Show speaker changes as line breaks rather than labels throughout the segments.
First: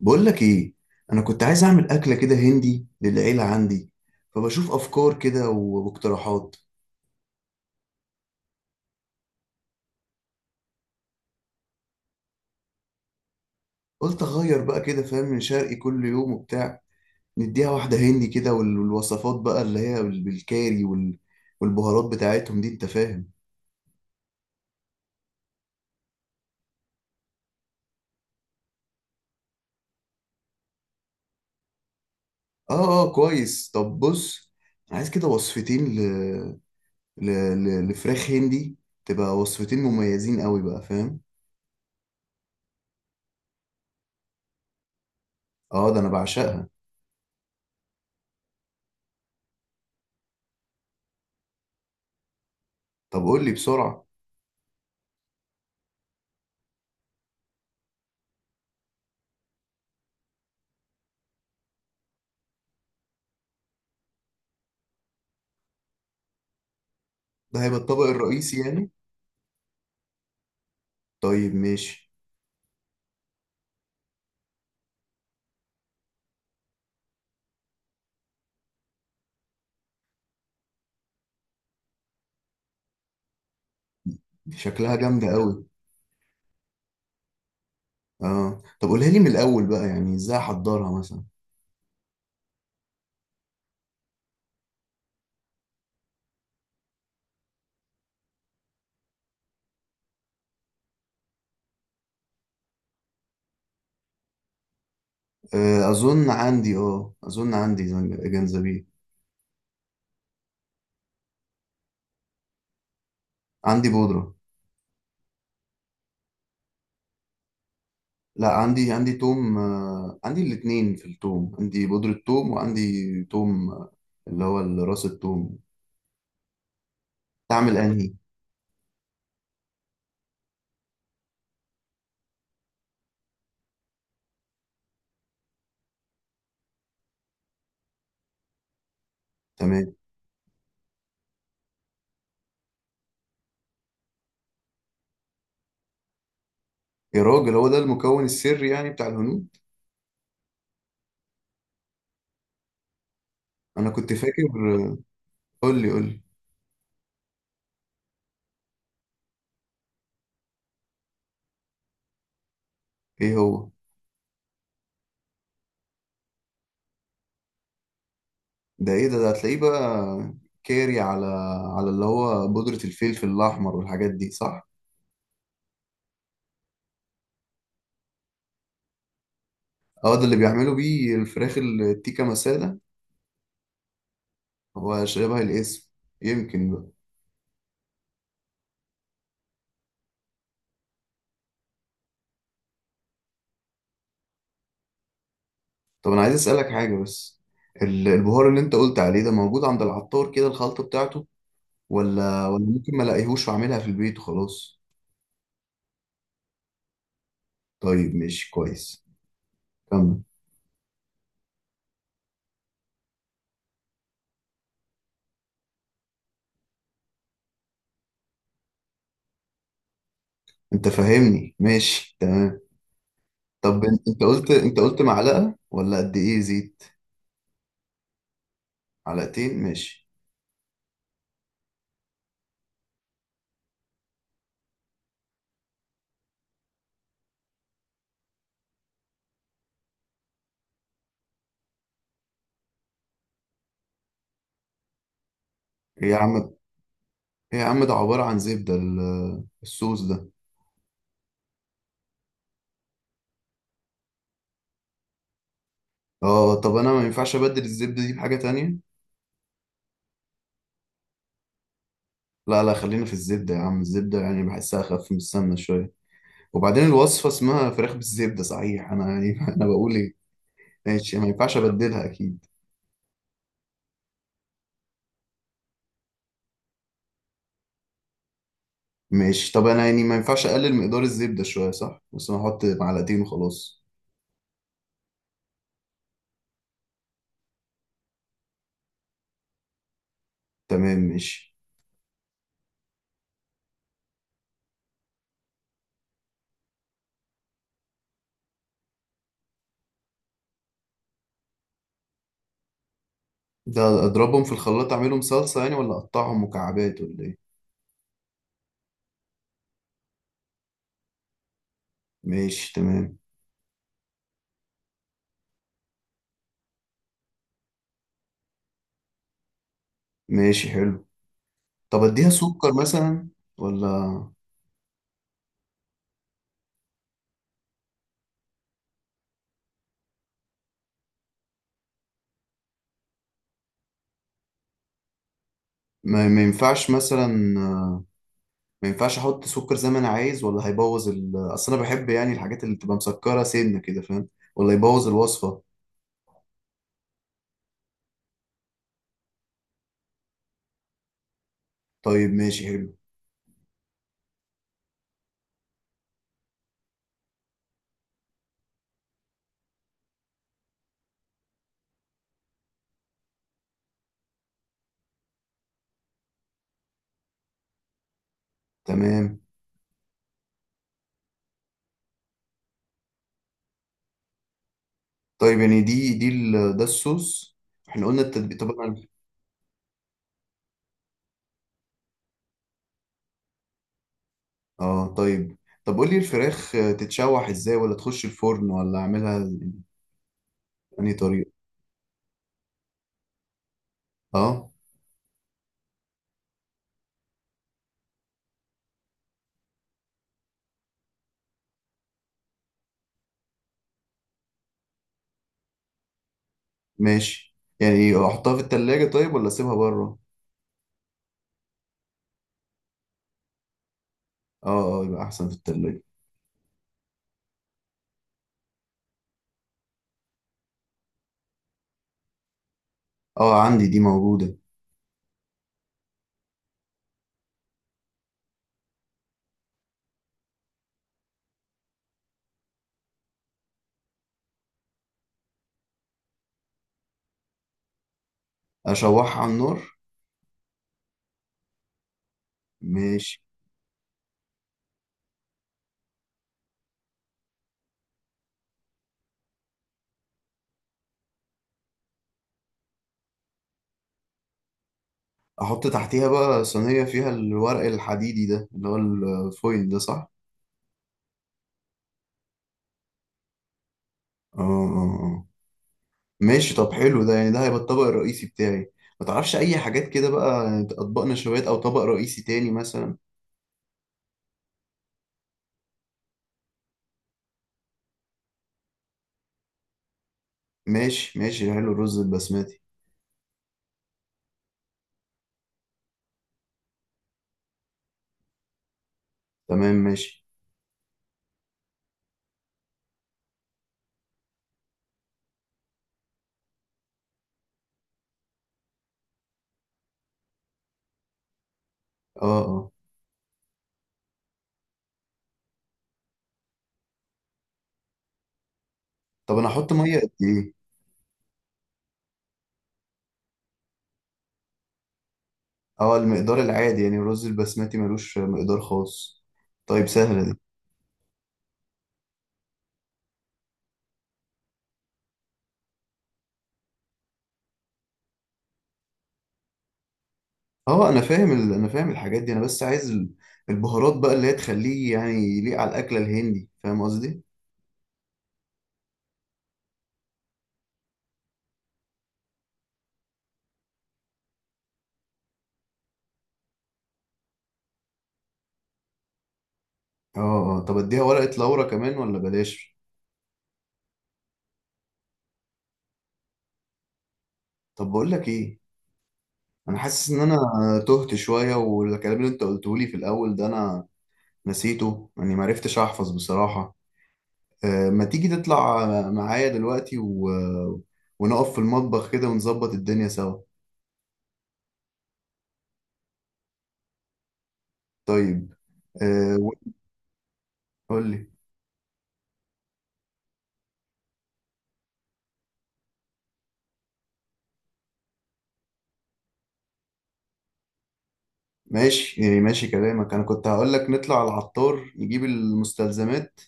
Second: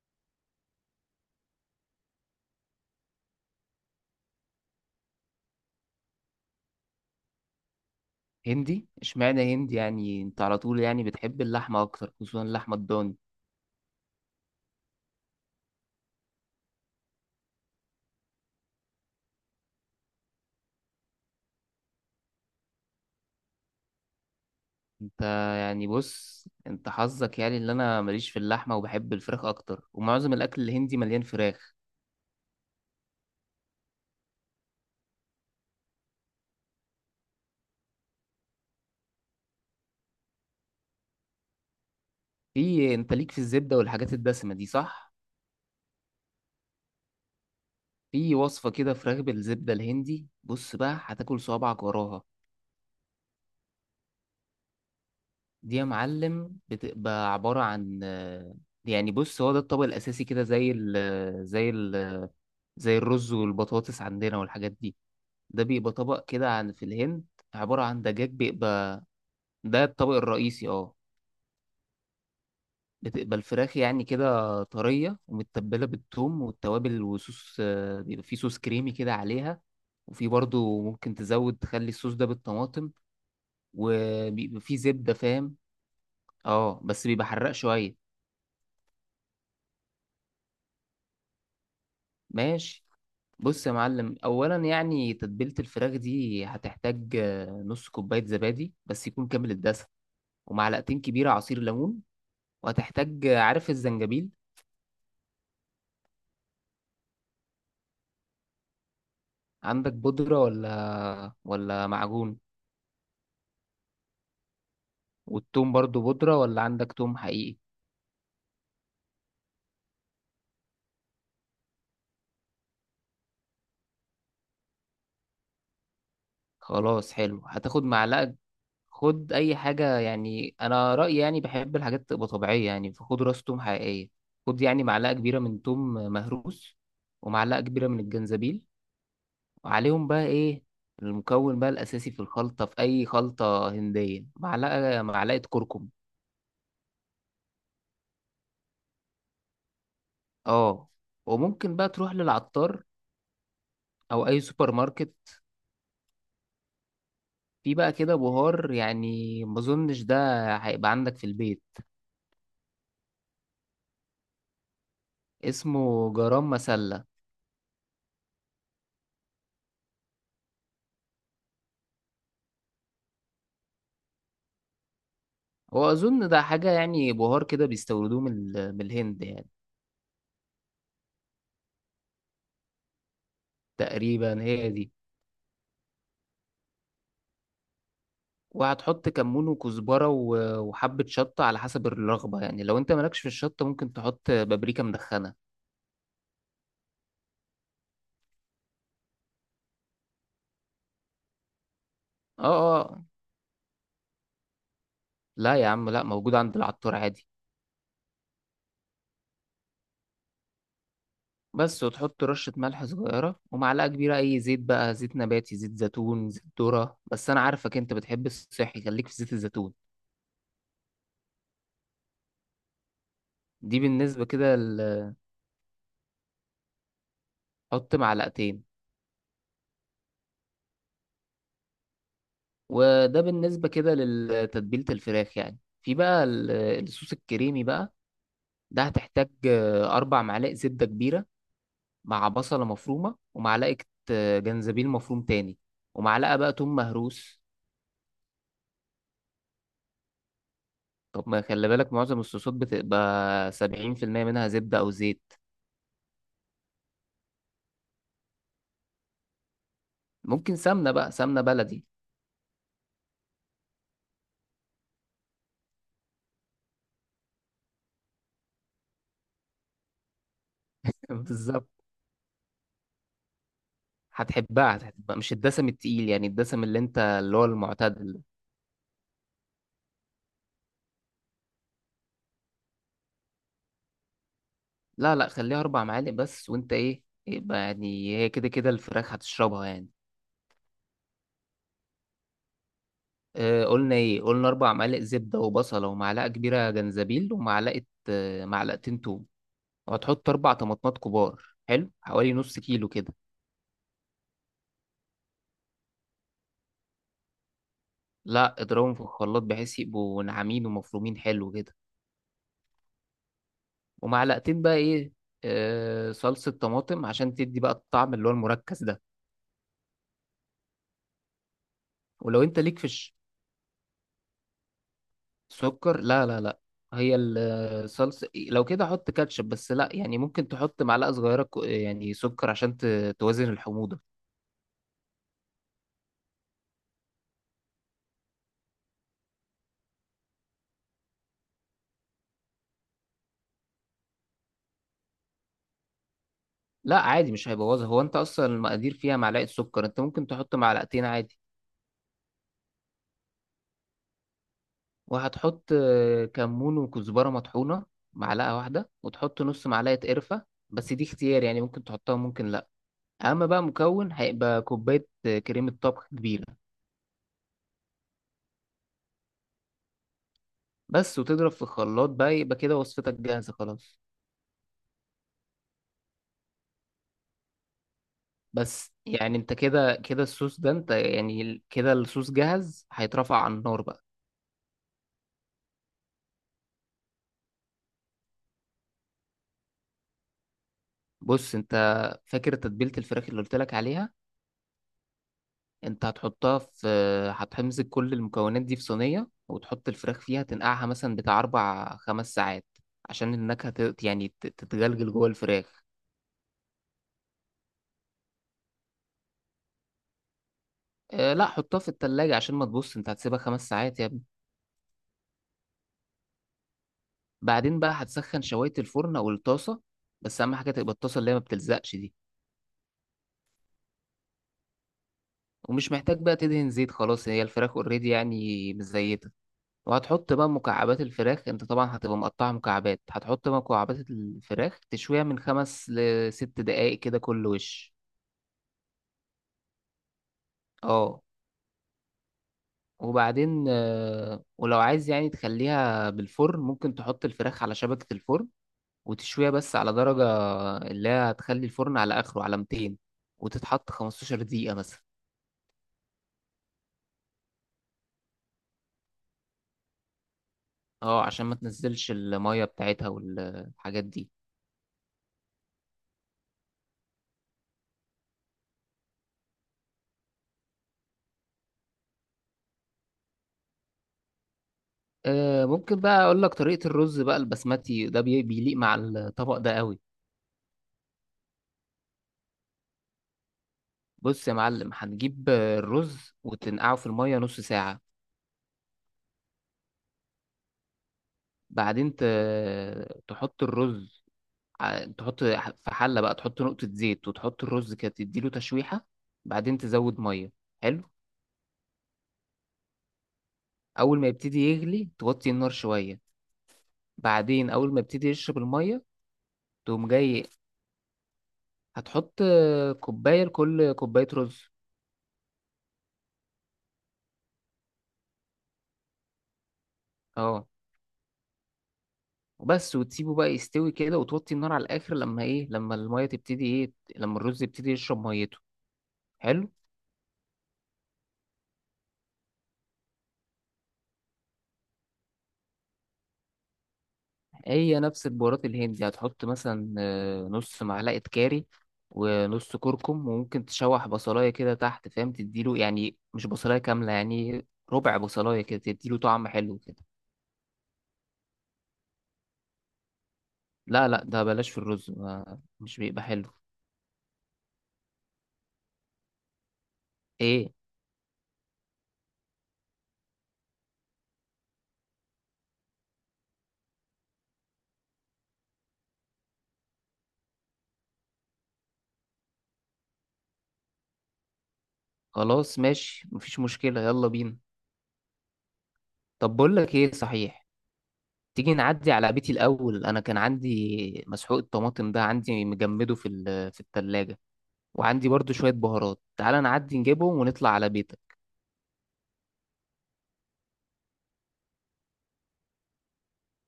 بقول لك ايه؟ انا كنت عايز اعمل اكله كده هندي للعيله عندي. فبشوف افكار كده واقتراحات.
هندي؟ اشمعنى هندي؟ يعني انت على طول يعني بتحب اللحمة اكتر، خصوصا اللحمة الضاني.
قلت اغير بقى، كده فاهم؟ من شرقي كل يوم وبتاع، نديها واحده هندي كده. والوصفات بقى اللي هي بالكاري والبهارات بتاعتهم دي، انت فاهم؟
انت يعني بص، انت حظك يعني اللي، انا ماليش في اللحمة وبحب الفراخ اكتر، ومعظم الاكل الهندي مليان فراخ.
اه، اه، كويس. طب بص، أنا عايز كده وصفتين ل... لفراخ هندي. تبقى وصفتين مميزين قوي بقى، فاهم؟
في انت ليك في الزبدة والحاجات الدسمة دي، صح؟
اه، ده انا بعشقها.
في وصفة كده فراخ بالزبدة الهندي، بص بقى هتاكل صوابعك وراها.
طب قول لي بسرعه.
دي يا معلم بتبقى عبارة عن يعني بص، هو ده الطبق الأساسي كده، زي ال زي ال زي الرز والبطاطس عندنا والحاجات دي. ده بيبقى طبق كده عن في الهند،
ده هيبقى
عبارة عن
الطبق
دجاج
الرئيسي يعني؟
بيبقى. ده الطبق الرئيسي، اه.
طيب ماشي.
بتبقى الفراخ يعني كده طرية ومتبلة بالثوم والتوابل وصوص، بيبقى فيه صوص كريمي كده عليها. وفي برضو ممكن تزود تخلي الصوص ده بالطماطم، وبيبقى فيه
شكلها
زبدة،
جامدة
فاهم.
قوي.
اه بس بيبقى حراق شوية.
اه، طب قولها لي من الأول بقى، يعني ازاي احضرها مثلا؟
ماشي، بص يا معلم. اولا يعني تتبيلة الفراخ دي هتحتاج نص كوباية زبادي، بس يكون كامل الدسم، ومعلقتين كبيرة عصير ليمون. وهتحتاج، عارف الزنجبيل؟
أظن عندي، أظن عندي جنزبيل.
عندك بودرة ولا معجون؟
عندي بودرة.
والثوم برضو بودرة ولا عندك ثوم حقيقي؟
لا، عندي توم. عندي الاتنين. في التوم عندي بودرة توم وعندي توم. اللي هو راس التوم.
خلاص، حلو،
تعمل
هتاخد
أنهي؟
معلقة. خد أي حاجة يعني، أنا رأيي يعني بحب الحاجات تبقى طبيعية، يعني فخد راس ثوم حقيقية. خد يعني معلقة كبيرة من ثوم مهروس، ومعلقة كبيرة من الجنزبيل.
تمام.
وعليهم بقى إيه؟ المكون بقى الأساسي في الخلطة، في أي خلطة هندية، معلقة، معلقة كركم.
يا راجل، هو ده المكون السري يعني بتاع الهنود.
اه. وممكن بقى تروح للعطار
أنا كنت
او اي
فاكر.
سوبر ماركت.
قول لي
في بقى كده بهار، يعني ما اظنش ده هيبقى عندك في البيت،
إيه هو.
اسمه جرام مسلة.
ده إيه ده هتلاقيه بقى. كاري، على اللي هو بودرة الفلفل الأحمر والحاجات دي صح.
هو اظن ده حاجة يعني بهار كده بيستوردوه من من الهند يعني.
اه، ده اللي بيعملوا بيه الفراخ التيكا مسالة.
تقريبا هي دي.
هو شبه الاسم، يمكن بقى.
وهتحط كمون وكزبرة وحبة شطة على حسب الرغبة، يعني لو انت مالكش في الشطة ممكن تحط بابريكا مدخنة.
طب انا عايز اسألك حاجة بس، البهار اللي انت قلت عليه ده موجود عند العطار كده الخلطة بتاعته؟ ولا
اه
ولا ممكن ما
اه.
الاقيهوش واعملها في البيت وخلاص؟
لا يا عم، لا، موجود عند العطار عادي.
طيب ماشي كويس، كمل.
بس، وتحط رشة ملح صغيرة ومعلقة كبيرة أي زيت بقى، زيت نباتي، زيت زيتون، زيت ذرة، بس أنا عارفك أنت بتحب الصحي، خليك في زيت الزيتون.
انت فاهمني، ماشي تمام.
دي
طب انت
بالنسبة
قلت
كده
انت قلت معلقة ولا قد ايه زيت؟
حط معلقتين.
معلقتين ماشي.
وده بالنسبة كده لتتبيلة الفراخ. يعني في بقى الصوص الكريمي بقى، ده هتحتاج 4 معالق زبدة كبيرة، مع بصلة مفرومة ومعلقة جنزبيل مفروم تاني،
ايه يا
ومعلقة بقى
عم
توم مهروس.
ايه يا عم ده عبارة عن زبدة الصوص ده.
طب ما خلي بالك، معظم الصوصات بتبقى 70% منها زبدة أو زيت.
اه، طب انا ما ينفعش ابدل الزبدة دي بحاجة تانية؟
ممكن سمنة بقى، سمنة بلدي.
لا لا، خلينا في الزبدة يا عم. الزبدة يعني بحسها أخف من السمنة شوية. وبعدين الوصفة اسمها فراخ بالزبدة صحيح، أنا يعني أنا بقول إيه؟ ماشي، ما ينفعش
بالظبط.
أبدلها أكيد.
هتحبها، هتحبها، مش الدسم التقيل يعني، الدسم اللي انت اللي هو المعتاد.
ماشي، طب أنا يعني ما ينفعش أقلل مقدار الزبدة شوية؟ صح، بس أنا أحط معلقتين وخلاص.
لا لا، خليها 4 معالق بس، وانت ايه، يبقى يعني هي كده كده الفراخ هتشربها يعني.
تمام ماشي.
آه، قلنا ايه؟ قلنا اربع معالق زبدة وبصلة ومعلقة كبيرة جنزبيل، ومعلقة، آه، معلقتين توم. وهتحط 4 طماطمات كبار، حلو، حوالي نص كيلو كده.
ده أضربهم في الخلاط أعملهم صلصة يعني، ولا أقطعهم مكعبات، ولا إيه؟
لا، اضربهم في الخلاط بحيث يبقوا ناعمين ومفرومين حلو كده.
ماشي تمام.
ومعلقتين بقى ايه، آه، صلصة طماطم، عشان تدي بقى الطعم اللي هو المركز ده.
ماشي حلو. طب أديها
ولو انت
سكر
ليك في
مثلا ولا؟
سكر، لا لا لا. هي الصلصة لو كده حط كاتشب. بس لا يعني، ممكن تحط معلقة صغيرة يعني سكر، عشان توازن الحموضة.
ما ينفعش مثلا، ما ينفعش احط سكر زي ما انا عايز؟ ولا هيبوظ اصل انا بحب يعني الحاجات اللي بتبقى مسكره سنه كده، فاهم؟ ولا يبوظ الوصفه؟
لا، عادي، مش هيبوظها. هو انت اصلا المقادير فيها معلقة سكر، انت ممكن تحط معلقتين عادي.
طيب ماشي حلو.
وهتحط كمون وكزبرة مطحونة، معلقة واحدة، وتحط نص معلقة قرفة، بس دي اختيار، يعني ممكن تحطها، ممكن لا. اما بقى مكون هيبقى كوباية كريمة طبخ كبيرة
تمام.
بس. وتضرب في الخلاط بقى يبقى كده وصفتك جاهزة خلاص.
طيب يعني دي ده الصوص، احنا قلنا التتبيل. طب
بس
انا
يعني انت كده كده الصوص ده، انت يعني كده الصوص جاهز، هيترفع على النار بقى.
اه طيب طب قول لي الفراخ، تتشوح ازاي، ولا تخش الفرن، ولا اعملها بأنهي طريقه؟
بص انت، فاكر تتبيلة الفراخ اللي قلت لك عليها؟
اه
انت هتحطها في، هتمسك كل المكونات دي في صينية وتحط الفراخ فيها، تنقعها مثلا بتاع أربع خمس ساعات، عشان النكهة يعني تتجلجل جوه الفراخ.
ماشي، يعني احطها في التلاجة طيب ولا اسيبها بره؟
اه لا، حطها في التلاجة عشان ما، تبص انت هتسيبها 5 ساعات يا ابني.
اه، اه، يبقى احسن في التلاجة.
بعدين بقى هتسخن شواية الفرن أو الطاسة، بس أهم حاجة تبقى الطاسة اللي هي ما بتلزقش دي.
اه، عندي دي موجوده.
ومش محتاج بقى تدهن زيت، خلاص هي الفراخ اوريدي يعني مزيتة. وهتحط بقى مكعبات الفراخ، انت طبعا هتبقى مقطعة مكعبات، هتحط بقى مكعبات الفراخ تشويها من خمس لست دقايق كده كل وش.
اشوحها على النار؟
اه.
ماشي.
وبعدين ولو عايز يعني تخليها بالفرن، ممكن تحط الفراخ على شبكة الفرن وتشويها، بس على درجة اللي هي، هتخلي الفرن على آخره على 200، وتتحط 15 دقيقة مثلا.
احط تحتيها بقى صينية فيها الورق الحديدي ده اللي هو الفويل ده صح؟
اه عشان ما تنزلش المية بتاعتها والحاجات دي.
اه، اه، اه. ماشي، طب حلو. ده يعني ده هيبقى الطبق الرئيسي بتاعي. ما تعرفش اي حاجات كده بقى، يعني اطباق نشويات او طبق رئيسي تاني مثلا؟
ممكن بقى اقول لك طريقة الرز بقى البسمتي ده، بيليق مع الطبق ده قوي.
ماشي ماشي حلو، الرز البسمتي.
بص يا معلم، هتجيب الرز وتنقعه في المية نص ساعة.
تمام ماشي.
بعدين تحط الرز، تحط في حلة بقى، تحط نقطة زيت، وتحط الرز كده تديله تشويحة. بعدين تزود مية، حلو.
اه، اه.
اول ما يبتدي يغلي، توطي النار شوية. بعدين اول ما يبتدي يشرب المية،
طب انا احط
تقوم
ميه قد
جاي،
ايه؟
هتحط كوباية لكل كوباية رز.
اه، المقدار العادي يعني، الرز البسمتي ملوش مقدار خاص. طيب، سهلة دي.
اه. وبس، وتسيبه بقى يستوي كده، وتوطي النار على الاخر، لما ايه، لما الميه تبتدي ايه، لما الرز يبتدي يشرب ميته. حلو.
اه، انا فاهم انا فاهم الحاجات دي، انا بس عايز البهارات بقى اللي هي تخليه يعني يليق على الاكلة الهندي، فاهم قصدي؟
هي نفس البهارات الهندي، هتحط مثلا نص معلقه كاري ونص كركم، وممكن تشوح بصلايه كده تحت فاهم، تديله، يعني مش بصلايه كامله يعني، ربع بصلايه كده، تديله طعم حلو كده.
اه، اه، طب اديها ورقة لورا كمان ولا بلاش؟
لا لا، ده بلاش في الرز، ما مش بيبقى حلو.
طب بقول لك ايه، انا حاسس ان انا
ايه؟
تهت شوية، والكلام اللي انت قلته لي في الاول ده انا نسيته يعني، ما عرفتش احفظ بصراحة. ما تيجي تطلع معايا دلوقتي ونقف في المطبخ كده ونظبط الدنيا سوا؟
خلاص ماشي، مفيش مشكله، يلا بينا.
طيب.
طب
آه،
بقول لك ايه صحيح،
قول لي.
تيجي نعدي على بيتي الأول. أنا كان عندي مسحوق الطماطم ده، عندي مجمده في في التلاجة، وعندي برضو شوية بهارات، تعال نعدي نجيبهم ونطلع على بيتك.
ماشي، يعني ماشي كلامك، انا كنت هقول لك نطلع على العطار نجيب المستلزمات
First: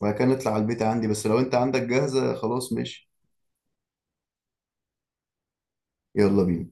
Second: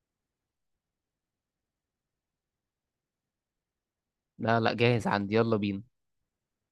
وبعد كده نطلع على البيت عندي، بس لو انت عندك جاهزة خلاص ماشي.
لا لا، جاهز عندي، يلا بينا.
يلا بينا.